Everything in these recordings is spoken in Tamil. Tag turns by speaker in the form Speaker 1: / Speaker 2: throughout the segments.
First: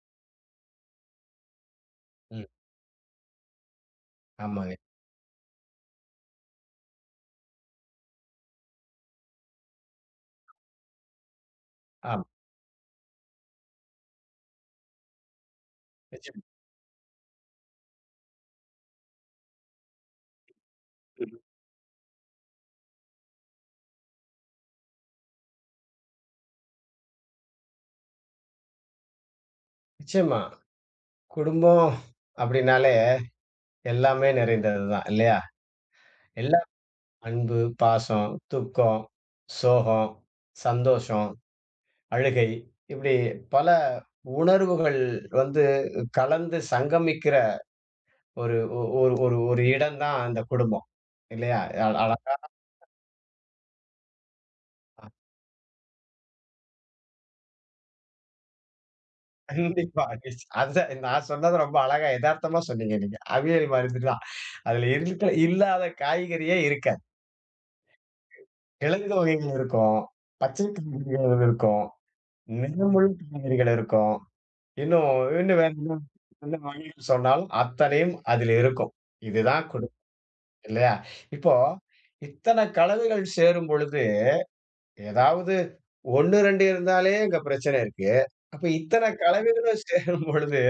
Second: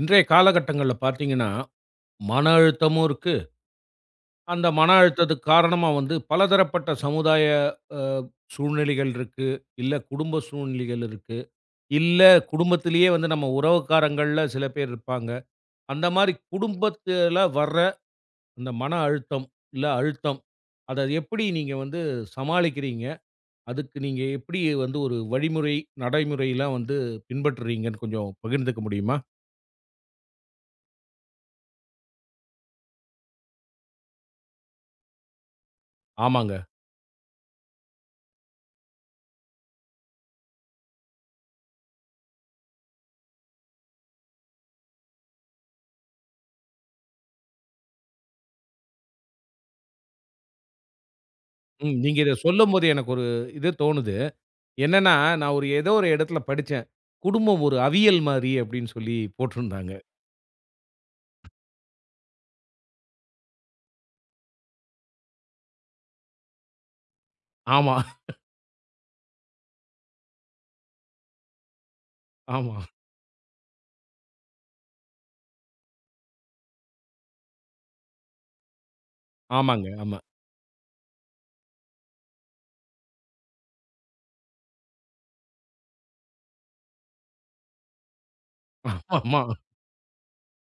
Speaker 1: இன்றைய காலகட்டங்கள்ல பார்த்தீங்கன்னா,
Speaker 2: ம்.
Speaker 1: மன அழுத்தமும் இருக்கு. அந்த
Speaker 2: ஆமாங்க.
Speaker 1: மன அழுத்தத்துக்கு காரணமா வந்து பலதரப்பட்ட சமுதாய அ சூழ்நிலைகள் இருக்கு. இல்ல குடும்ப சூழ்நிலைகள் இருக்கு. இல்ல
Speaker 2: ஆமா.
Speaker 1: குடும்பத்திலேயே வந்து நம்ம உறவுக்காரங்கள்ல சில பேர் இருப்பாங்க. அந்த மாரி
Speaker 2: நிச்சயமா.
Speaker 1: குடும்பத்தில வர்ற அந்த மன அழுத்தம், இல்ல அழுத்தம், அத
Speaker 2: ம்.
Speaker 1: எப்படி நீங்க வந்து சமாளிக்கிறீங்க? அதுக்கு நீங்க எப்படி வந்து ஒரு வழிமுறை, நடைமுறைலாம் வந்து பின்பற்றுறீங்கன்னு கொஞ்சம் பகிர்ந்துக்க முடியுமா?
Speaker 2: நிச்சயமா. குடும்பம் அப்படின்னாலே எல்லாமே நிறைந்தது தான் இல்லையா?
Speaker 1: ஆமாங்க.
Speaker 2: எல்லா அன்பு, பாசம், துக்கம், சோகம், சந்தோஷம், அழுகை இப்படி பல உணர்வுகள் வந்து கலந்து சங்கமிக்கிற ஒரு ஒ ஒரு ஒரு ஒரு இடம் தான் இந்த குடும்பம். இல்லையா?
Speaker 1: ம். நீங்க
Speaker 2: அழகா.
Speaker 1: இத சொல்லும்போது எனக்கு ஒரு இது தோணுது. என்னன்னா, நான் ஒரு ஏதோ ஒரு இடத்துல படிச்சேன். குடும்பம் ஒரு அவியல் மாரி அப்படின்னு சொல்லி போட்டிருந்தாங்க.
Speaker 2: கண்டிப்பா. அத நான் சொன்னது ரொம்ப அழகா எதார்த்தமா சொன்னீங்க நீங்க. அவியல் மாதிரி தான். அதுல இருக்கிற இல்லாத காய்கறியே இருக்காது.
Speaker 1: ஆமா,
Speaker 2: கிழங்கு வகைகள் இருக்கும். பச்சை காய்கறிகள் இருக்கும்.
Speaker 1: ஆமா,
Speaker 2: நிறமுள் காய்கறிகள் இருக்கும். இன்னும் இன்னும் வேற என்ன என்ன வகைகள் சொன்னாலும் அத்தனையும் அதில் இருக்கும். இதுதான்
Speaker 1: ஆமாங்க,
Speaker 2: குடும்பம்,
Speaker 1: ஆமா,
Speaker 2: இல்லையா? இப்போ இத்தன கலவைகள் சேரும் பொழுது, ஏதாவது 1, 2 இருந்தாலே அங்க பிரச்சனை இருக்கு. அப்ப இத்தன
Speaker 1: ஆமா.
Speaker 2: கலவைகளும் சேரும் பொழுது,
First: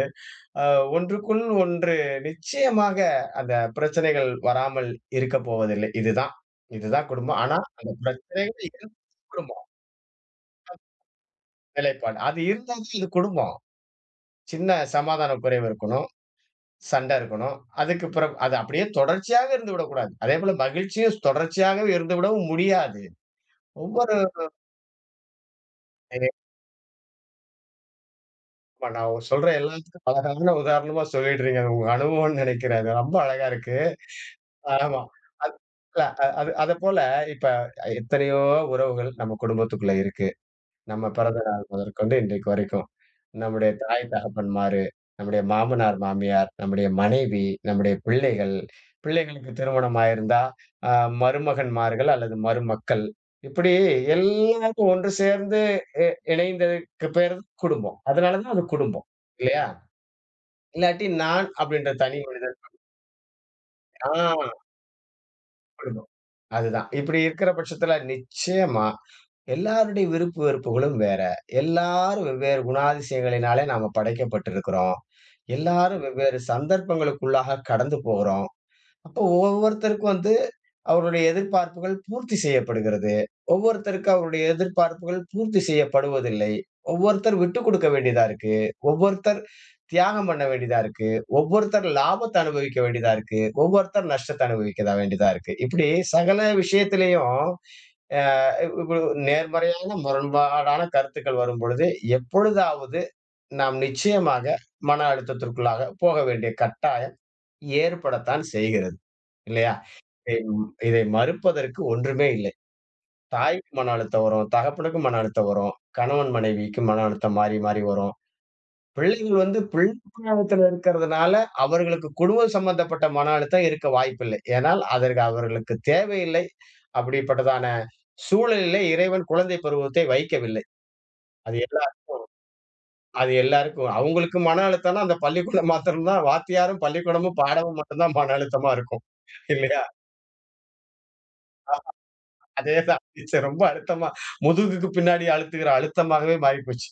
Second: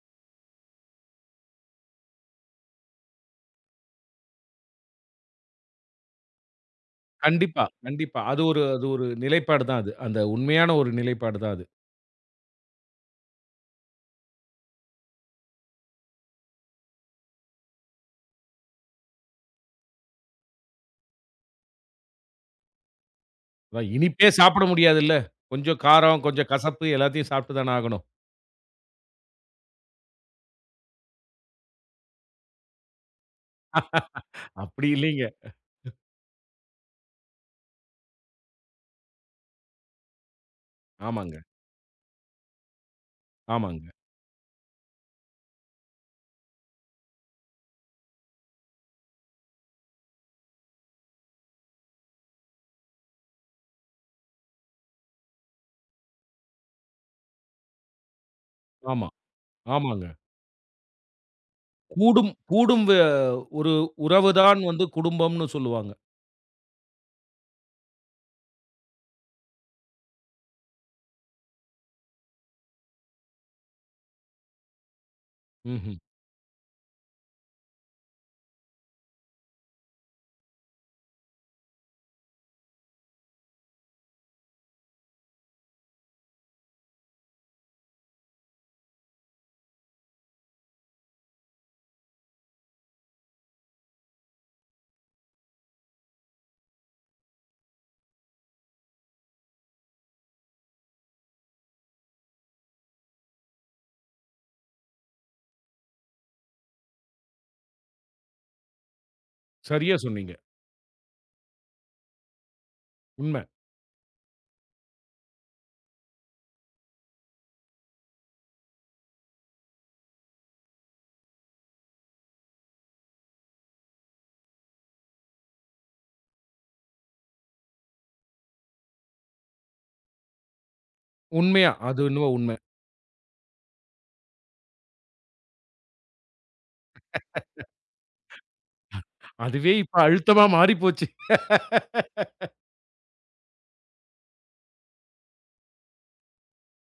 Speaker 2: அ ஒன்றுக்குள் ஒன்று நிச்சயமாக அந்த பிரச்சனைகள் வராமல் இருக்கப்போவதில்லை. இதுதான். இதுதான் குடும்பம். ஆனா
Speaker 1: கண்டிப்பா,
Speaker 2: அந்த
Speaker 1: கண்டிப்பா. அது ஒரு அது
Speaker 2: பிரச்சனைகள்
Speaker 1: ஒரு நிலைப்பாடு தான் அது. அந்த உண்மையான ஒரு நிலைப்பாடு தான் அது.
Speaker 2: நிலைப்பாடு. அது இருந்தா தான் இது குடும்பம். சின்ன சமாதான குறைவு இருக்கணும். சண்டை இருக்கணும். அதுக்கு பிறகு அது அப்படியே தொடர்ச்சியாக இருந்துவிடக்கூடாது. அதேபோல மகிழ்ச்சியும் தொடர்ச்சியாகவே இருந்துவிடவும் முடியாது.
Speaker 1: அதான்
Speaker 2: ஒவ்வொரு
Speaker 1: இனிப்பே சாப்பிட முடியாதுல்ல. கொஞ்சம் காரம், கொஞ்சம் கசப்பு எல்லாத்தையும் சாப்பிட்டு தானே ஆகணும்.
Speaker 2: இப்ப நான் சொல்ற எல்லாத்துக்கும் அழகான உதாரணமா சொல்லிடுறீங்க. அது உங்க அனுபவம்னு நினைக்கிறேன். அது ரொம்ப அழகா இருக்கு.
Speaker 1: அப்படி
Speaker 2: ஆமா.
Speaker 1: இல்லைங்க.
Speaker 2: அது இல்ல அது அது அத போல இப்ப எத்தனையோ உறவுகள் நம்ம குடும்பத்துக்குள்ள இருக்கு. நம்ம
Speaker 1: ஆமாங்க,
Speaker 2: பிறந்த நாள் முதற்கொண்டு இன்றைக்கு வரைக்கும். நம்முடைய
Speaker 1: ஆமாங்க,
Speaker 2: தாய் தகப்பன்மாரு, நம்முடைய மாமனார், மாமியார், நம்முடைய மனைவி, நம்முடைய பிள்ளைகள், பிள்ளைகளுக்கு திருமணம் ஆயிருந்தா, அ மருமகன்மார்கள் அல்லது மருமக்கள். இப்படி எல்லாருக்கும் ஒன்று சேர்ந்து இ இணைந்ததுக்கு பேரு குடும்பம். அதனால தான் அது குடும்பம்.
Speaker 1: ஆமா,
Speaker 2: இல்லையா?
Speaker 1: ஆமாங்க.
Speaker 2: இல்லாட்டி நான் அப்படின்ற தனி
Speaker 1: கூடும்
Speaker 2: மனிதன்.
Speaker 1: கூடும் ஒரு
Speaker 2: ஆ
Speaker 1: உறவு தான் வந்து குடும்பம்னு சொல்லுவாங்க.
Speaker 2: குடும்பம். அதுதான். இப்படி இருக்கிற பட்சத்துல நிச்சயமா எல்லாருடைய விருப்பு வெறுப்புகளும் வேற. எல்லாரும் வெவ்வேறு குணாதிசயங்களினாலே நாம படைக்கப்பட்டிருக்கிறோம்.
Speaker 1: ம்ஹ்ம்.
Speaker 2: எல்லாரும் வெவ்வேறு சந்தர்ப்பங்களுக்குள்ளாக கடந்து போறோம். அப்போ ஒவ்வொருத்தருக்கும் வந்து அவருடைய எதிர்பார்ப்புகள் பூர்த்தி செய்யப்படுகிறது. ஒவ்வொருத்தருக்கு அவருடைய எதிர்பார்ப்புகள் பூர்த்தி செய்யப்படுவதில்லை. ஒவ்வொருத்தர் விட்டுக் கொடுக்க வேண்டியதா இருக்கு. ஒவ்வொருத்தர் தியாகம் பண்ண வேண்டியதா இருக்கு. ஒவ்வொருத்தர் லாபத்த அனுபவிக்க வேண்டியதா இருக்கு. ஒவ்வொருத்தர் நஷ்டத்த அனுபவிக்கதா வேண்டியதா இருக்கு. இப்படி சகல விஷயத்திலேயும் அ இவ்வளவு நேர்மறையான முரண்பாடான கருத்துக்கள் வரும்பொழுது, எப்பொழுதாவது நாம் நிச்சயமாக மன அழுத்தத்திற்குள்ளாக போக வேண்டிய கட்டாயம் ஏற்படத்தான் செய்கிறது. இல்லையா?
Speaker 1: சரியா சொன்னீங்க.
Speaker 2: இதை இதை மறுப்பதற்கு ஒன்றுமே இல்லை.
Speaker 1: உண்ம.
Speaker 2: தாய்க்கு மன அழுத்தம் வரும், தகப்பனுக்கும் மன அழுத்தம் வரும், கணவன் மனைவிக்கு மன அழுத்தம் மாறி மாறி வரும். பிள்ளைகள் வந்து பிள்ளை பருவத்துல இருக்கிறதுனால, அவர்களுக்கு குடும்பம் சம்பந்தப்பட்ட மன அழுத்தம் இருக்க வாய்ப்பில்லை. ஏனால், அதற்கு அவர்களுக்கு தேவையில்லை. அப்படிப்பட்டதான சூழலிலே இறைவன் குழந்தை பருவத்தை வைக்கவில்லை. அது
Speaker 1: உண்மையா.
Speaker 2: எல்லா
Speaker 1: அது என்னவோ உண்ம.
Speaker 2: அது எல்லாருக்கும் அவங்களுக்கு மன அழுத்தம்னா அந்த பள்ளிக்கூடம் மாத்திரம் தான் வாத்தியாரும், பள்ளிக்கூடமும், பாடமும் மட்டும் தான் மன அழுத்தமா இருக்கும்.
Speaker 1: அதுவே
Speaker 2: இல்லையா?
Speaker 1: இப்ப அழுத்தமா மாறிப்போச்சு.
Speaker 2: அதேதான். டீச்சர் ரொம்ப அழுத்தமா முதுகுக்கு பின்னாடி அழுத்துகிற அழுத்தமாகவே மாறிப்போச்சு.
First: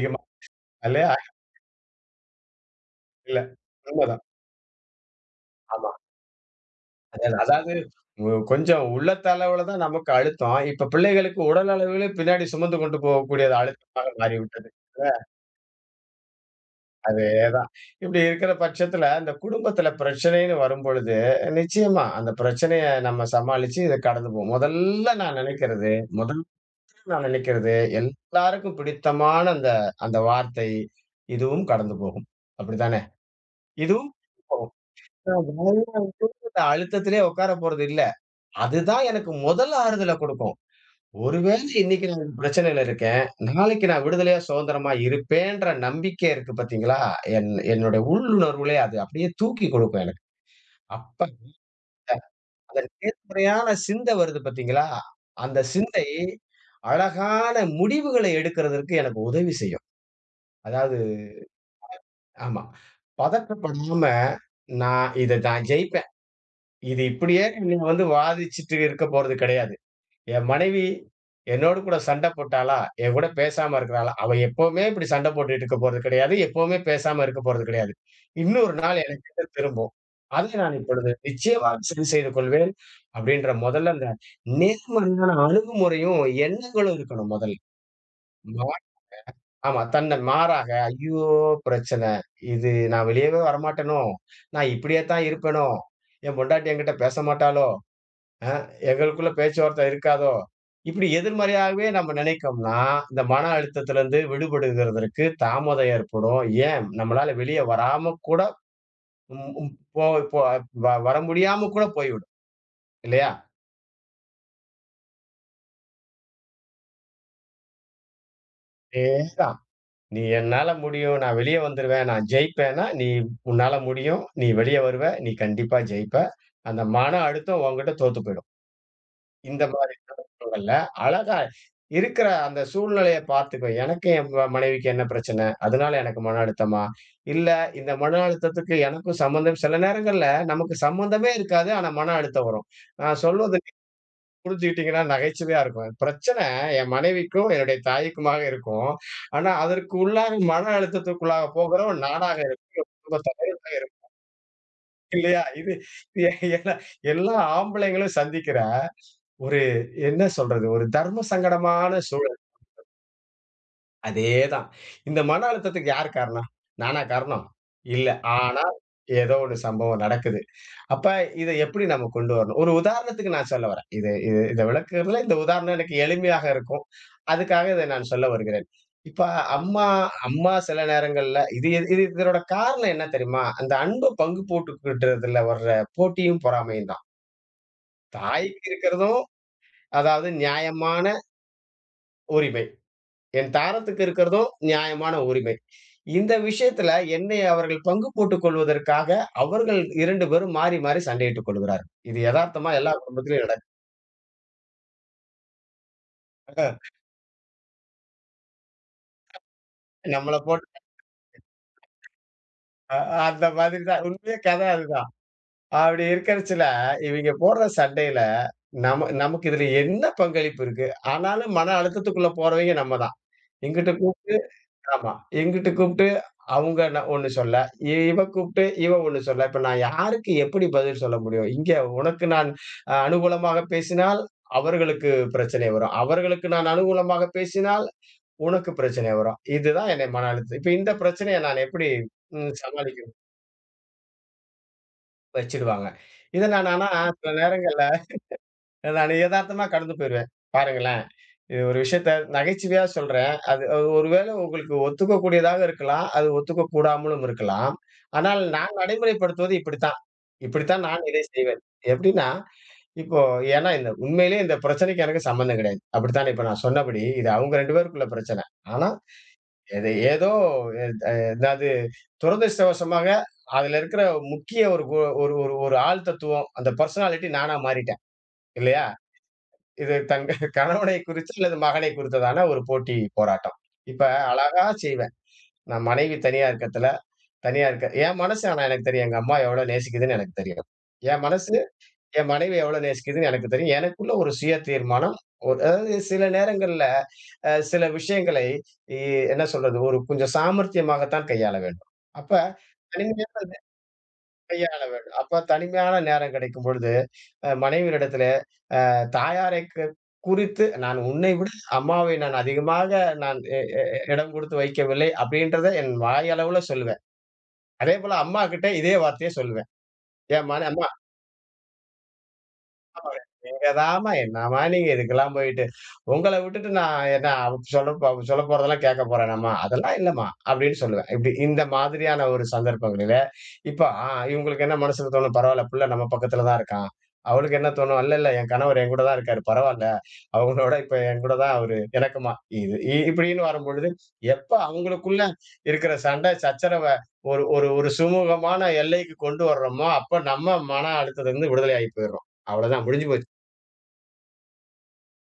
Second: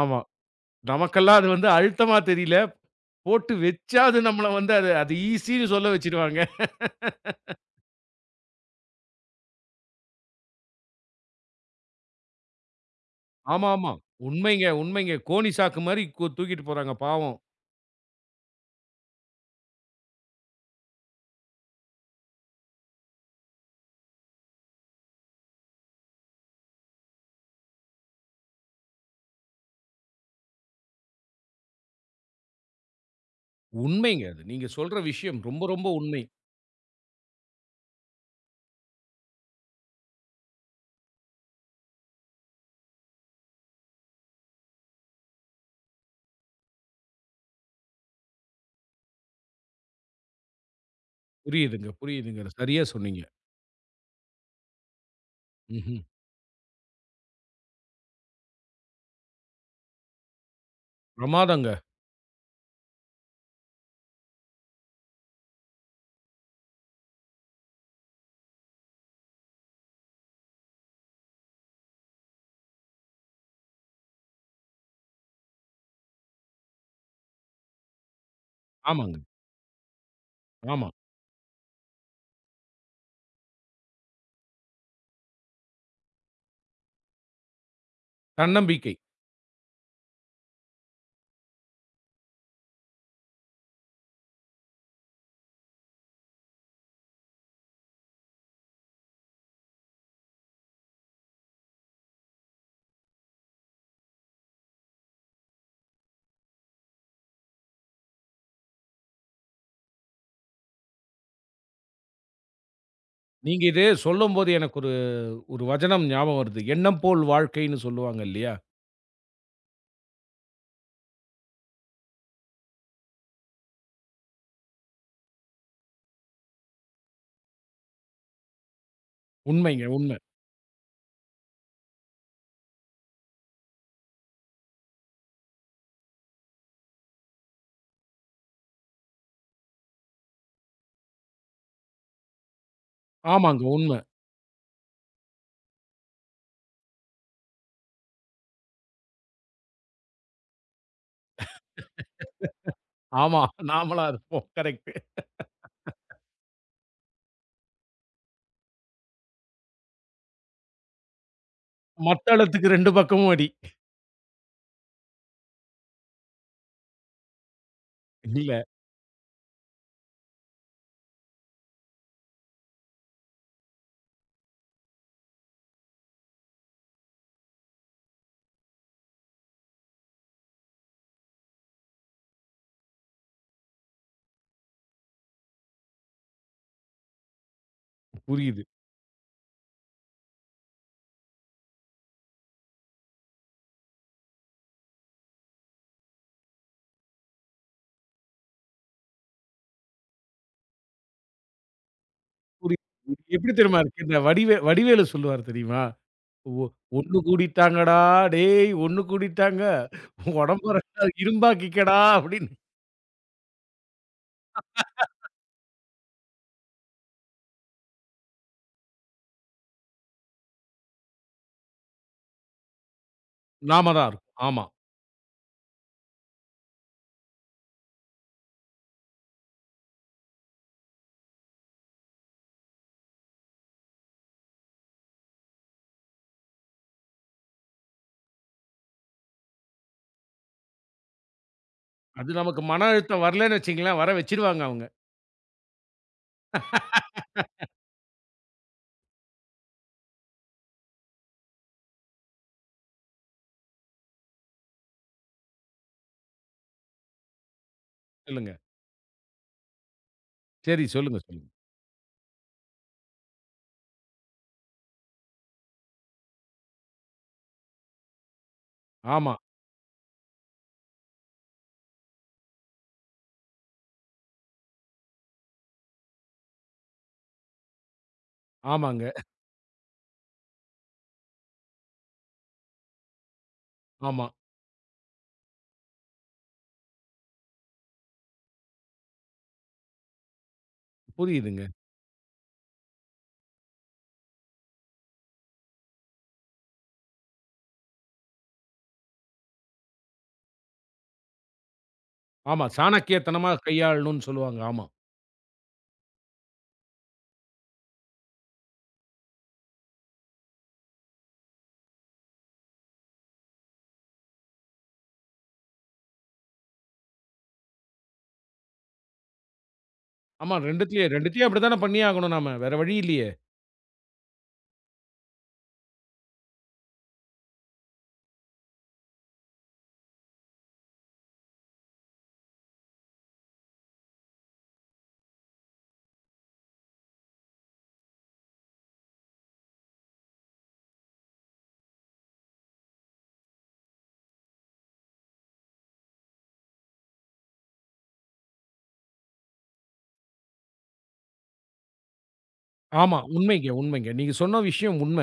Speaker 1: ஆமா.
Speaker 2: இல்லையா?
Speaker 1: நமக்கெல்லாம் அது வந்து அழுத்தமா தெரியல.
Speaker 2: இல்ல.
Speaker 1: போட்டு வச்சா அது
Speaker 2: உண்மதான்.
Speaker 1: நம்மள வந்து அது அது ஈஸின்னு சொல்ல
Speaker 2: ஆமா.
Speaker 1: வச்சுடுவாங்க.
Speaker 2: அதான் அதாவது கொஞ்சம் உள்ளத்தளவுல தான் நமக்கு அழுத்தம். இப்ப பிள்ளைகளுக்கு உடல் அளவிலே பின்னாடி சுமந்து கொண்டு போகக்கூடிய
Speaker 1: ஆமா, ஆமா.
Speaker 2: அழுத்தமாக
Speaker 1: உண்மைங்க,
Speaker 2: மாறிவிட்டது.
Speaker 1: உண்மைங்க. கோணி சாக்கு மாரி தூக்கிட்டு போறாங்க பாவம்.
Speaker 2: அதேதான். இப்படி இருக்கிற பட்சத்துல, அந்த குடும்பத்துல பிரச்சனைன்னு வரும்பொழுது, நிச்சயமா அந்த பிரச்சனைய நம்ம சமாளிச்சு இத கடந்து போவோம். முதல்ல நான் நினைக்கிறது, எல்லாருக்கும் பிடித்தமான அந்த அந்த வார்த்தை, "இதுவும் கடந்து போகும்." அப்படித்தானே? இதுவும்
Speaker 1: உண்மைங்க அது. நீங்க சொல்ற விஷயம்
Speaker 2: நான்
Speaker 1: ரொம்ப, ரொம்ப
Speaker 2: வாழ்க்கையில
Speaker 1: உண்மை.
Speaker 2: இந்த அழுத்தத்திலே உட்கார போறது இல்ல. அதுதான் எனக்கு முதல் ஆறுதல குடுக்கும். ஒருவேளை இன்னைக்கு நான் பிரச்சனையில இருக்கேன். நாளைக்கு நான் விடுதலையா, சுதந்திரமா இருப்பேன்ற நம்பிக்கை இருக்கு பார்த்தீங்களா? என்னோட உள்ளுணர்வுலே அது அப்படியே தூக்கி கொடுக்கும் எனக்கு. அப்ப
Speaker 1: புரியுதுங்க, புரியுதுங்க.
Speaker 2: அந்த
Speaker 1: சரியா சொன்னீங்க.
Speaker 2: நேர்மறையான சிந்தை வருது பார்த்தீங்களா? அந்த
Speaker 1: ம்ஹ்ம்.
Speaker 2: சிந்தை அழகான முடிவுகள எடுக்கிறதற்கு எனக்கு உதவி செய்யும். அதாவது
Speaker 1: பிரமாதங்க.
Speaker 2: ஆமா. பதட்டப்படாம நான் ஜெயிப்பேன். இது இப்படியே நீங்க வந்து வாதிச்சுட்டு இருக்க போறது கிடையாது. என் மனைவி என்னோடு கூட சண்டை போட்டாளா? என் கூட பேசாம இருக்கிறாளா? அவ எப்பவுமே இப்படி சண்டை போட்டுட்டு இருக்க போறது கிடையாது. எப்பவுமே பேசாம இருக்க போறது கிடையாது. இன்னொரு நாள்
Speaker 1: ஆமாங்க.
Speaker 2: என்கிட்ட திரும்பும். அதை நான்
Speaker 1: ஆமா.
Speaker 2: இப்பொழுது நிச்சயமாக சரி செய்து கொள்வேன். அப்படின்ற முதல்ல அந்த நேர்மறையான அணுகுமுறையும், எண்ணங்களும் இருக்கணும் முதல்ல. மா
Speaker 1: தன்னம்பிக்கை.
Speaker 2: ஆமா. தன்னை மாறாக, ஐயோ! பிரச்சனை. இது நான் வெளியவே வரமாட்டேனோ! நான் இப்படியே தான் இருப்பேனோ! என் பொண்டாட்டி என்கிட்ட பேச மாட்டாளோ! அ எங்களுக்குள்ள பேச்சுவார்த்தை இருக்காதோ! இப்படி எதிர்மறையாகவே நம்ம நினைக்கம்ன்னா, இந்த மன அழுத்தத்திலிருந்து விடுபடுகிறதற்கு தாமதம் ஏற்படும். ஏன்? நம்மளால வெளிய வராம கூட ம் ம் போ போ வ வர முடியாம கூட போய்விடும். இல்லையா?
Speaker 1: நீங்க இது சொல்லும்போது எனக்கு ஒரு ஒரு வசனம் ஞாபகம் வருது. எண்ணம் போல் வாழ்க்கைன்னு சொல்லுவாங்க இல்லையா?
Speaker 2: அதேதான். "நீ என்னால முடியும். நான் வெளிய வந்துருவேன். நான் ஜெயிப்பேன்னா, நீ உன்னால முடியும். நீ வெளிய வருவ. நீ கண்டிப்பா ஜெயிப்ப. அந்த மன அழுத்தம் உன்கிட்ட தோத்து போயிடும்." இந்த
Speaker 1: உண்மைங்க, உண்மை.
Speaker 2: சொல்லல. அழகா இருக்கிற அந்த சூழ்நிலைய பார்த்துக்கோ. எனக்கு என் மனைவிக்கு என்ன பிரச்சனை? அதனால எனக்கு மன அழுத்தமா? இல்ல இந்த மன அழுத்தத்துக்கு எனக்கும் சம்மந்தம் சில நேரங்கள்ல நமக்கு சம்மந்தமே இருக்காது. ஆனா மன அழுத்தம் வரும். நான் சொல்வத
Speaker 1: ஆமாங்க,
Speaker 2: நீங்க
Speaker 1: உண்ம.
Speaker 2: புரிஞ்சுக்கிட்டீங்கன்னா நகைச்சுவையா இருக்கும். பிரச்சனை என் மனைவிக்கும், என்னுடைய தாய்க்குமாக இருக்கும். ஆனா அதற்கு உள்ளாக மன அழுத்தத்துக்குள்ளாக போகிறவன் நானாக இருப்பேன். குடும்ப
Speaker 1: ஆமா.
Speaker 2: தலைவனாக இருப்பேன்.
Speaker 1: நாமளா இருப்போம். கரெக்ட்டு.
Speaker 2: இல்லையா? இது இது எல்லா எல்லா ஆம்பளைங்களும் சந்திக்கிற ஒரு என்ன சொல்றது? ஒரு தர்ம சங்கடமான சூழல்.
Speaker 1: மத்தளத்துக்கு 2 பக்கமும் அடி.
Speaker 2: அதேதான். இந்த மன அழுத்தத்துக்கு யார் காரணம்? நானா காரணம்? இல்ல.
Speaker 1: இல்ல.
Speaker 2: ஆனா, ஏதோ ஒரு சம்பவம் நடக்குது. அப்ப இத எப்படி நம்ம கொண்டு வரணும்? ஒரு உதாரணத்துக்கு நான் சொல்ல வரேன். இது இது இத விளக்குறதுல இந்த உதாரணம் எனக்கு எளிமையாக இருக்கும். அதுக்காக இத நான் சொல்ல வருகிறேன். இப்ப அம்மா அம்மா சில நேரங்கள்ல இது இதனோட காரணம் என்ன தெரியுமா? அந்த அன்ப பங்கு போட்டுக்கிட்டறதுல வர்ற போட்டியும், பொறாமையும் தான். தாய்க்கு
Speaker 1: புரியுது.
Speaker 2: இருக்கிறதும் அதாவது நியாயமான உரிமை. என் தாரத்துக்கு இருக்கிறதும் நியாயமான உரிமை. இந்த விஷயத்துல என்னை அவர்கள் பங்கு போட்டுக் கொள்வதற்காக அவர்கள் 2 பேரும் மாறி, மாறி சண்டையிட்டுக் கொள்கிறார்கள். இது எதார்த்தமா எல்லா
Speaker 1: புரியுது. இது
Speaker 2: குடும்பத்திலயும்
Speaker 1: எப்படி தெரியுமா இருக்கு? இந்த வடிவே வடிவேலு சொல்லுவாரு தெரியுமா? ஒ
Speaker 2: நடக்கும்.
Speaker 1: ஒண்ணு கூடிட்டாங்கடா! டேய் ஒண்ணு கூடிட்டாங்க.
Speaker 2: நம்மள போட்டு
Speaker 1: உடம்ப 2ஆ இரும்பாக்கிக்கடா! அப்படின்னு.
Speaker 2: அ அந்த மாதிரி தான். உண்மையே கத அதுதான். அப்படி இருக்கிறச்சுல, இவைங்க போடுற சண்டையில நம்ம நமக்கு இதுல என்ன பங்களிப்பு இருக்கு? ஆனாலும் மன அழுத்தத்துக்குள்ள போறவைங்க நம்ம தான்.
Speaker 1: நாம
Speaker 2: எங்கிட்ட
Speaker 1: தான் இருக்கோம்.
Speaker 2: கூப்பிட்டு
Speaker 1: ஆமா.
Speaker 2: ஆமா. எங்கிட்ட கூப்ட்டு அவங்க ந ஒண்ணு சொல்ல, இவ கூப்ட்டு இவ ஒண்ணு சொல்ல. இப்ப நான் யாருக்கு எப்படி பதில் சொல்ல முடியும்? இங்க உனக்கு நான் அனுகூலமாக பேசினால், அவர்களுக்கு பிரச்சனை வரும். அவர்களுக்கு நான் அனுகூலமாக பேசினால், உனக்கு பிரச்சனை வரும். இதுதான் என்னை மன அழுத்தம். இப்ப இந்த பிரச்சனைய நான் எப்படி
Speaker 1: அது நமக்கு மன
Speaker 2: சமாளிக்க
Speaker 1: அழுத்தம் வரலன்னு வச்சுக்கங்களேன், வர வச்சுருவாங்க அவங்க.
Speaker 2: வச்சிடுவாங்க. இத நான் ஆனா சில நேரங்கள்ல நான் எதார்த்தமா கடந்து போயிருவேன். பாருங்களேன், இது ஒரு விஷயத்த நகைச்சுவையா சொல்றேன். அது அது ஒருவேளை உங்களுக்கு ஒத்துக்கக்கூடியதாக இருக்கலாம். அது ஒத்துக்க கூடாமலும் இருக்கலாம். ஆனால்
Speaker 1: சொல்லுங்க.
Speaker 2: நான் நடைமுறைப்படுத்துவது இப்படித்தான். இப்படித்தான்
Speaker 1: சரி
Speaker 2: நான்
Speaker 1: சொல்லுங்க,
Speaker 2: இதை
Speaker 1: சொல்லுங்க.
Speaker 2: செய்வேன். எப்படின்னா, இப்போ ஏன்னா இந்த உண்மையிலேயே இந்த பிரச்சனைக்கு எனக்கு சம்மந்தம் கிடையாது. அப்படித்தானே இப்ப நான் சொன்னபடி, இது அவங்க 2 பேருக்குள்ள பிரச்சனை. ஆனா,
Speaker 1: ஆமா.
Speaker 2: எது ஏதோ எ அ எதாவது துரதிர்ஷ்டவசமாக அதுல இருக்கிற முக்கிய ஒரு கு ஒரு ஒரு ஒரு ஆள் தத்துவம், அந்த பெர்சனாலிட்டி நானா மாறிட்டேன். இல்லையா?
Speaker 1: ஆமாங்க.
Speaker 2: இது தங்க கணவனை குறித்து அல்லது மகனை குறித்ததான ஒரு போட்டி போராட்டம். இப்ப
Speaker 1: ஆமா.
Speaker 2: அழகா செய்வேன். நான் மனைவி தனியா இருக்க என் மனசு ஆனா எனக்கு தெரியும். எங்க அம்மா எவ்வளோ நேசிக்குதுன்னு எனக்கு தெரியும். என் மனசு
Speaker 1: புரியுதுங்க.
Speaker 2: என் மனைவி எவ்வளோ நேசிக்குதுன்னு எனக்கு தெரியும். எனக்குள்ள ஒரு சுய தீர்மானம். ஒரு அதாவது சில நேரங்கள்ல சில விஷயங்களை இ என்ன சொல்றது? ஒரு கொஞ்சம் சாமர்த்தியமாகத்தான் கையாள வேண்டும். அப்ப
Speaker 1: ஆமா.
Speaker 2: தனிமையான
Speaker 1: சாணக்கியத்தனமா
Speaker 2: நே-
Speaker 1: கையாளணும்னு சொல்லுவாங்க.
Speaker 2: கையாள
Speaker 1: ஆமா.
Speaker 2: வேண்டும். அப்ப தனிமையான நேரம் கிடைக்கும் பொழுது மனைவியிடத்தில தாயாரை குறித்து நான் உன்னை விட அம்மாவை நான் அதிகமாக நான் எ எ எ இடம் கொடுத்து வைக்கவில்லை. அப்படின்றத என் வாயளவுல சொல்லுவேன். அதேபோல அம்மாகிட்ட இதே வார்த்தைய சொல்லுவேன்.
Speaker 1: ஆமா
Speaker 2: ஏம்மா
Speaker 1: 2த்துலயும் 2த்தையும் அப்படித்தானே பண்ணியே ஆகணும் நாம. வேற வழி இல்லயே!
Speaker 2: நீங்கதாம்மா என்னம்மா நீங்க இதுக்கெல்லாம் போயிட்டு. உங்கள விட்டுட்டு நான் என்ன அவ சொல்லப் போறதெல்லாம் கேட்கப் போறேனாம்மா? அதெல்லாம் இல்லம்மா அப்படின்னு சொல்லுவேன். இப்படி இந்த மாதிரியான ஒரு சந்தர்ப்பங்களில, இப்ப இவங்களுக்கு என்ன மனசுக்கு தோணும்? பரவால்ல புள்ள நம்ம பக்கத்துல தான் இருக்கான். அவளுக்கு என்ன தோணும்? இல்ல, இல்ல என் கணவர் என்கூட தான் இருக்காரு. பரவால்ல. அவங்களோட இப்ப என்கூட தான் அவரு இணக்கமா இது இ இப்படின்னு வரும்பொழுது, எப்ப அவங்களுக்குள்ள இருக்கிற சண்டை, சச்சரவ ஒரு ஒரு ஒரு சுமூகமான எல்லைக்கு கொண்டு வர்றோமோ, அப்ப நம்ம மன அழுத்தத்திலிருந்து விடுதலையாயி போயிர்றோம். அவ்வளதான் முடிஞ்சு
Speaker 1: ஆமா.
Speaker 2: போச்சு.
Speaker 1: உண்மைங்க, உண்மைங்க. நீங்க சொன்ன விஷயம் உண்ம.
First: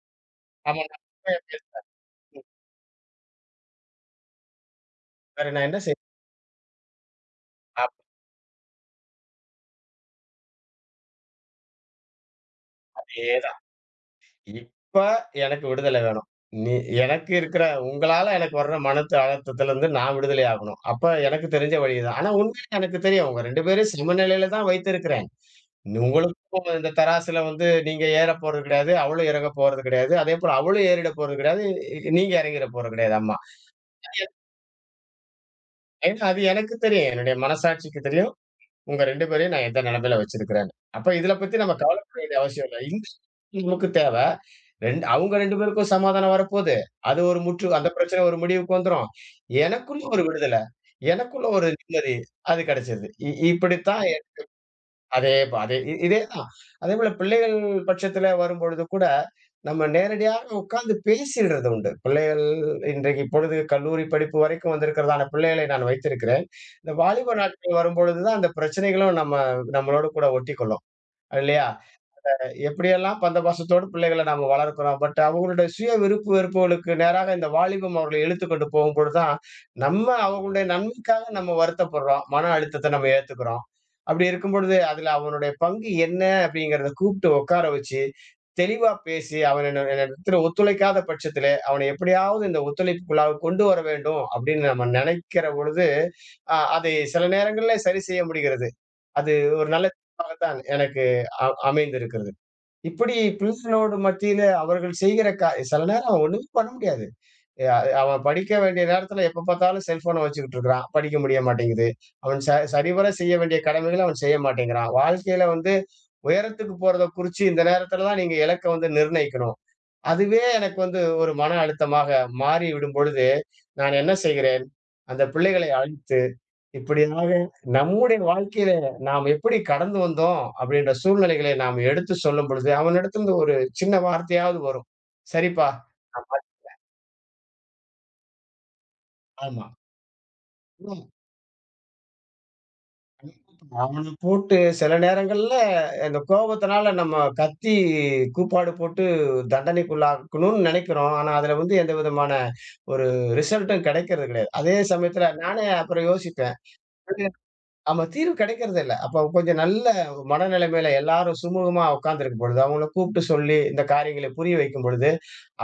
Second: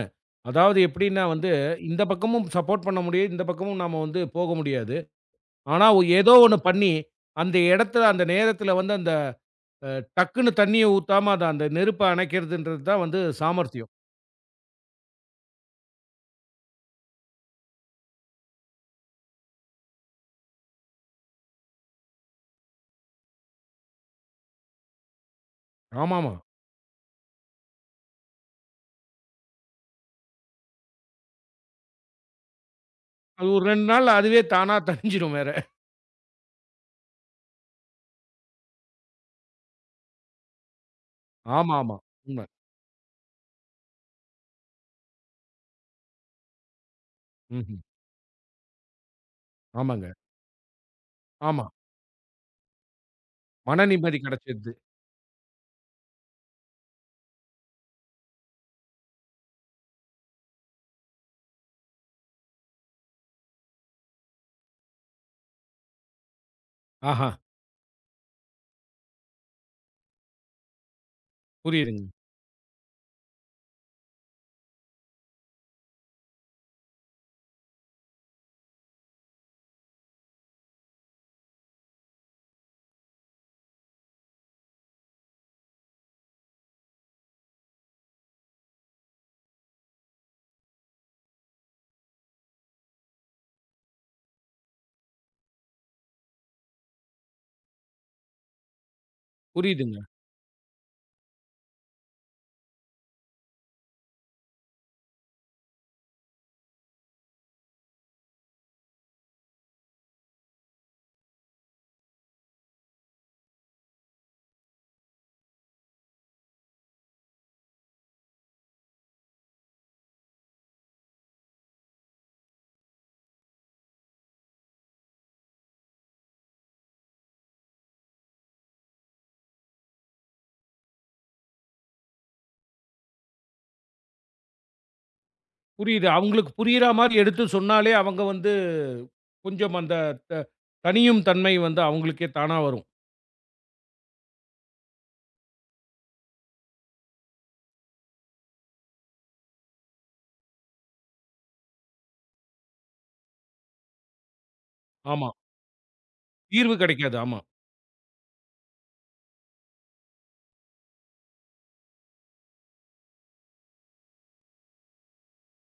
Speaker 1: அதாவது
Speaker 2: ஆமா நான்
Speaker 1: எப்படின்னா
Speaker 2: போய்
Speaker 1: வந்து,
Speaker 2: எப்பயாச்சும்
Speaker 1: இந்த பக்கமும் சப்போர்ட் பண்ண முடியாது. இந்த பக்கமும் நாம வந்து போக முடியாது.
Speaker 2: வேற நான் என்ன
Speaker 1: ஆனா,
Speaker 2: செய்ய?
Speaker 1: ஏதோ ஒண்ணு பண்ணி, அந்த இடத்துல, அந்த நேரத்துல வந்து அந்த அ டக்குன்னு தண்ணீய ஊத்தாம, அத அந்த நெருப்ப அணைக்கிறதுன்றது தான் வந்து
Speaker 2: அதேதான்.
Speaker 1: சாமர்த்தியம்.
Speaker 2: இப்ப எனக்கு விடுதலை வேணும். நீ எனக்கு இருக்கிற உங்களால எனக்கு வர்ற மனத்து அழுத்தத்திலிருந்து நான் விடுதலை ஆகணும். அப்ப எனக்கு தெரிஞ்ச வழி இது. ஆனா உண்மையில எனக்கு தெரியும். உங்க 2 பேரையும் சமநிலையில தான் வைத்திருக்கிறேன்.
Speaker 1: ஆமாமா.
Speaker 2: உங்களுக்கும் இந்த தராசுல வந்து நீங்க ஏறப் போறது கிடையாது. அவளும் இறங்கப் போறது கிடையாது. அதேபோல அவளும் ஏறிடப் போறது கிடையாது. நீங்க இறங்கிடப் போறது கிடையாது. அம்மா.
Speaker 1: அது ஒரு 2 நாள்ல அதுவே தானா தணிஞ்சிரும் வேற.
Speaker 2: ஏன்னா அது எனக்கு தெரியும். என்னுடைய மனசாட்சிக்கு தெரியும். உங்க 2 பேரையும் நான் எந்த நிலைமையில வச்சிருக்கிறேன்னு. அப்ப இதல பத்தி நம்ம
Speaker 1: ஆமாமா.
Speaker 2: கவலைப்பட வேண்டிய
Speaker 1: உண்ம.
Speaker 2: அவசியம் இல்ல. இந்த நமக்கு தேவ. அவங்க 2 பேருக்கும் சமாதானம் வரப்போது. அது ஒரு முற்று
Speaker 1: ம்ஹ்ம்.
Speaker 2: அந்த பிரச்சனை ஒரு முடிவுக்கு வந்துரும். எனக்குள்ள
Speaker 1: ஆமாங்க.
Speaker 2: ஒரு விடுதல. எனக்குள்ள
Speaker 1: ஆமா.
Speaker 2: ஒரு நிம்மதி. அது கிடைச்சது.
Speaker 1: மன
Speaker 2: இப்படித்தான்
Speaker 1: நிம்மதி கிடைச்சிடுது.
Speaker 2: அதே ப அதே இ இதேதான். அதேபோல பிள்ளைகள் பட்சத்துல வரும்பொழுது கூட, நம்ம நேரடியாக உட்கார்ந்து பேசிடுறது உண்டு. பிள்ளைகள் இன்றைக்கு இப்பொழுது கல்லூரி படிப்பு வரைக்கும் வந்திருக்கிறதான பிள்ளைகளை நான் வைத்திருக்கிறேன். இந்த
Speaker 1: ஆஹா.
Speaker 2: வாலிப நாட்கள் வரும்பொழுது தான் அந்த பிரச்சனைகளும் நம்ம நம்மளோடு கூட ஒட்டிக்கொள்ளும். இல்லையா?
Speaker 1: புரியுதுங்க.
Speaker 2: எப்படியெல்லாம் பந்தபாசத்தோடு பிள்ளைகள நாம வளர்க்கிறோம். அவங்களுடைய சுய விருப்பு வெறுப்புகளுக்கு நேராக இந்த வாலிபம் அவர்களை இழுத்துக்கொண்டு போகும்பொழுது தான், நம்ம அவங்களுடைய நன்மைக்காக நம்ம வருத்தப்படுறோம். மன அழுத்தத்த நம்ம ஏத்துக்கிறோம். அப்படி இருக்கும் பொழுது, அதுல அவனுடைய பங்கு என்ன அப்படிங்கிறத கூப்பிட்டு உட்கார வச்சு, தெளிவா பேசி அவன் என்ன என்னிடத்தில ஒத்துழைக்காத பட்சத்திலே, அவனை எப்படியாவது இந்த ஒத்துழைப்புக்குள்ளாக கொண்டு வர வேண்டும் அப்படின்னு நம்ம நினைக்கிற பொழுது, அதை சில நேரங்கள்ல சரி செய்ய முடிகிறது. அது ஒரு நல்ல
Speaker 1: புரியுதுங்க.
Speaker 2: தீர்வாகத்தான் எனக்கு அமைந்திருக்கிறது. இப்படி பிள்ளைகளோடு மத்தியில அவர்கள் செய்கிற கா சில நேரம் அவன் ஒண்ணுமே பண்ண முடியாது. எ அ அவன் படிக்க வேண்டிய நேரத்துல எப்ப பார்த்தாலும் செல்போன வச்சுக்கிட்டு இருக்கிறான். படிக்க முடிய மாட்டேங்குது. அவன் சரிவர செய்ய வேண்டிய கடமைகள அவன் செய்ய மாட்டேங்கிறான். வாழ்க்கையில வந்து உயரத்துக்கு போறத குறிச்சு இந்த நேரத்துல தான் நீங்க இலக்க வந்து நிர்ணயிக்கணும். அதுவே எனக்கு வந்து ஒரு மன அழுத்தமாக மாறிவிடும் பொழுது, நான் என்ன செய்கிறேன்? அந்த பிள்ளைகளை அழைத்து இப்படியாக நம்முடைய வாழ்க்கையில நாம் எப்படி கடந்து வந்தோம் அப்படின்ற சூழ்நிலைகளை நாம் எடுத்து சொல்லும் பொழுது அவனிடத்திலிருந்து ஒரு சின்ன வார்த்தையாவது வரும். சரிப்பா,
Speaker 1: புரியுது. அவங்களுக்கு புரியிற மாரி எடுத்து சொன்னாலே, அவங்க வந்து
Speaker 2: ஆமா.
Speaker 1: கொஞ்சம் அந்த த
Speaker 2: ம்.
Speaker 1: தணியும் தன்மை வந்து அவங்களுக்கே தானா வரும்.
Speaker 2: அவன போட்டு சில நேரங்கள்ல இந்த கோபத்தினால நம்ம கத்தி கூப்பாடு போட்டு தண்டனைக்குள்ளாக்கணும்னு நினைக்கிறோம். ஆனா அதுல வந்து எந்த விதமான ஒரு ரிசல்ட்டும் கிடைக்கிறது கிடையாது. அதே சமயத்துல
Speaker 1: ஆமா.
Speaker 2: நானே அப்புறம் யோசிப்பேன்.
Speaker 1: தீர்வு கிடைக்காது. ஆமா.
Speaker 2: ஆமா. தீர்வு கிடைக்கிறது இல்ல. அப்ப கொஞ்சம் நல்ல மனநிலைமையில எல்லாரும் சுமூகமா உட்கார்ந்திருக்கும் பொழுது, அவங்கள கூப்பிட்டு சொல்லி இந்த காரியங்களை புரிய வைக்கும் பொழுது,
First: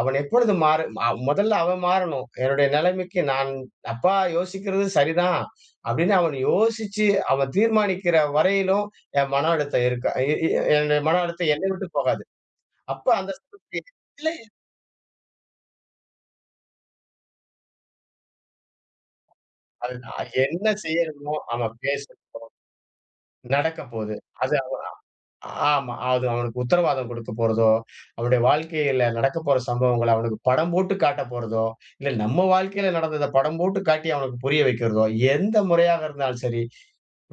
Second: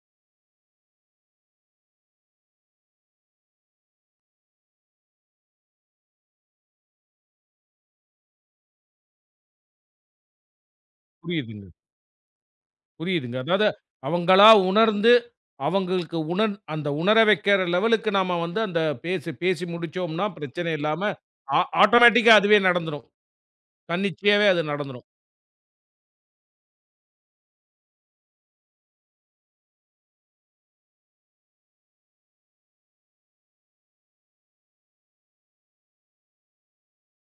Speaker 2: அவன் எப்பொழுது மாறு அ முதல்ல அவன் மாறணும். என்னுடைய நிலைமைக்கு நான் அப்பா யோசிக்கிறது சரிதான். அப்படின்னு அவன் யோசிச்சு, அவன் தீர்மானிக்கிற வரையிலும் என் மன அழுத்தம் இருக்க இ இ என்னுடைய மன அழுத்தம்
Speaker 1: புரியுதுங்க,
Speaker 2: என்னை விட்டு போகாது. அப்ப அந்த
Speaker 1: புரியுதுங்க. அதாவது
Speaker 2: சமயத்தில இல்லை.
Speaker 1: அவங்களா உணர்ந்து, அவங்களுக்கு அந்த உணர வைக்கிற லெவலுக்கு நாம வந்து அந்த பேசி பேசி
Speaker 2: அது
Speaker 1: முடிச்சோம்னா,
Speaker 2: நான் என்ன
Speaker 1: பிரச்சனை இல்லாம
Speaker 2: செய்யணுமோ, அவன் பேசு
Speaker 1: ஆட்டோமேட்டிக்கா அதுவே நடந்துரும்.
Speaker 2: நடக்க போகுது.
Speaker 1: தன்னிச்சையாவே
Speaker 2: அது
Speaker 1: அது நடந்துரும்.
Speaker 2: ஆமா. அது அவனுக்கு உத்தரவாதம் குடுக்க போறதோ, அவனுடைய வாழ்க்கையில நடக்கப் போற சம்பவங்கள அவனுக்கு படம் போட்டு காட்டப் போறதோ, இல்ல நம்ம வாழ்க்கையில நடந்தத படம் போட்டு காட்டி அவனுக்கு புரிய வைக்கிறதோ, எந்த முறையாக இருந்தாலும் சரி,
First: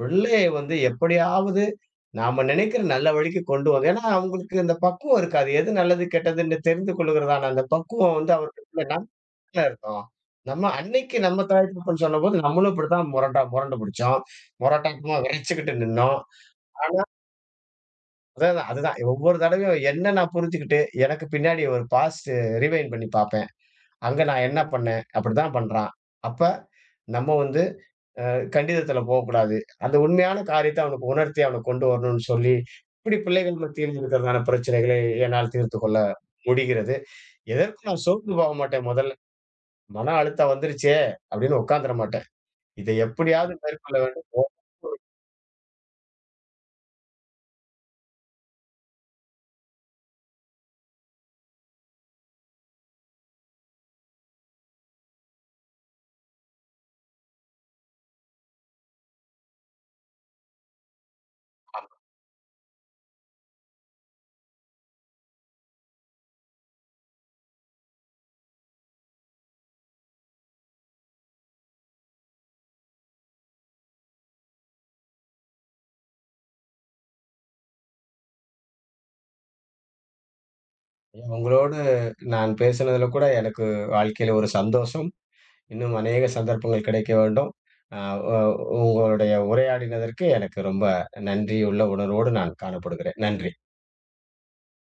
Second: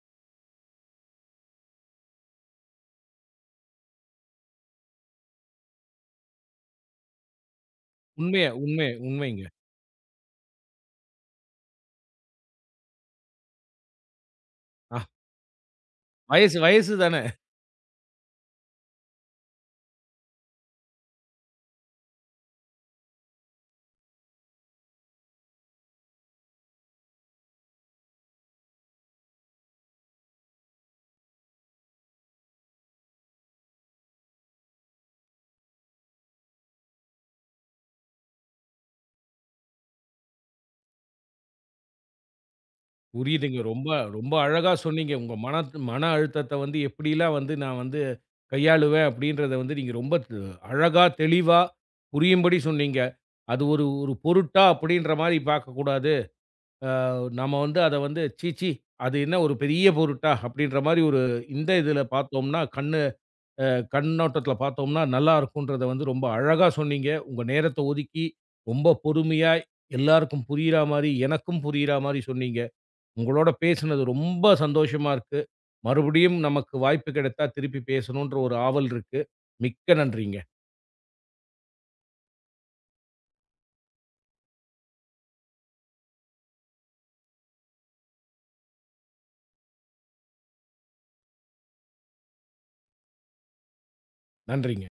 Speaker 2: பிள்ளையை வந்து எப்படியாவது நாம நினைக்கிற நல்ல வழிக்கு கொண்டு வந்து ஏன்னா அவங்களுக்கு அந்த பக்குவம் இருக்காது. எது நல்லது, கெட்டதுன்னு தெரிந்து கொள்ளுகிறதான அந்த பக்குவம் வந்து
Speaker 1: உண்மைய
Speaker 2: அவர்களுக்குள்ள
Speaker 1: உண்மை உண்மைங்க.
Speaker 2: நமக்குள்ள இருக்கும். நம்ம அன்னைக்கு நம்ம தாய் தகப்பன் சொன்னபோது நம்மளும் இப்படித்தான் முரண்டா முரண்டு புடிச்சோம்.
Speaker 1: அ
Speaker 2: முரட்டாட்டமா விறைச்சுக்கிட்டு நின்னோம்.
Speaker 1: வயசு வயசு
Speaker 2: ஆனா
Speaker 1: தான.
Speaker 2: அதான், அதான். அதுதான். ஒவ்வொரு தடவையும் என்ன நான் புரிஞ்சுக்கிட்டு, எனக்கு பின்னாடி ஒரு பாஸ் ரிவைண்ட் பண்ணி பார்ப்பேன். அங்க நான் என்ன பண்ணேன்? அப்படித்தான் பண்றான். அப்ப நம்ம வந்து கண்டிதத்தில போகக்கூடாது. அந்த உண்மையான காரியத்த அவனுக்கு உணர்த்தி அவன கொண்டு வரணும்னு சொல்லி, இப்படி பிள்ளைகள் மத்தியில் இருக்கிறதான பிரச்சனைகளை என்னால் தீர்த்துக் கொள்ள முடிகிறது. எதற்கும் நான் சோர்ந்து போக மாட்டேன் முதல்ல. மன அழுத்தம் வந்துருச்சே அப்படின்னு உட்கார்ந்துட மாட்டேன். இதை எப்படியாவது
Speaker 1: புரியுதுங்க. ரொம்ப
Speaker 2: மேற்கொள்ள வேண்டும்.
Speaker 1: ரொம்ப அழகா சொன்னீங்க. உங்க மன மன அழுத்தத்த வந்து எப்படிலாம் வந்து நான் வந்து கையாளுவேன் அப்படின்றத வந்து நீங்க ரொம்ப அழகா, தெளிவா புரியும்படி சொன்னீங்க. அது ஒரு ஒரு பொருட்டா அப்படின்ற மாரி பார்க்கக்கூடாது. நம்ம வந்து அத வந்து "சீ சீ அது என்ன ஒரு பெரிய பொருட்டா?" அப்படின்ற மாரி ஒரு இந்த இதுல பார்த்தோம்னா, கண்ணு அ கண்ணோட்டத்துல பார்த்தோம்னா நல்லாருக்குன்றத வந்து ரொம்ப அழகா சொன்னீங்க. உங்க நேரத்த ஒதுக்கி, ரொம்ப பொறுமையா எல்லாருக்கும் புரியிற மாரி, எனக்கும் புரியிற மாரி சொன்னீங்க. உங்களோட பேசுனது ரொம்ப சந்தோஷமா இருக்கு. மறுபடியும் நமக்கு வாய்ப்பு கிடைத்தா திருப்பி பேசணுன்ற ஒரு ஆவல் இருக்கு. மிக்க நன்றிங்க.
Speaker 2: உங்களோடு நான் பேசினதுல கூட எனக்கு வாழ்க்கையில ஒரு சந்தோஷம். இன்னும் அநேக சந்தர்ப்பங்கள் கிடைக்க வேண்டும். அ ஒ உங்களுடைய உரையாடினதற்கு எனக்கு ரொம்ப நன்றியுள்ள உணர்வோடு நான் காணப்படுகிறேன். நன்றி.
Speaker 1: நன்றிங்க.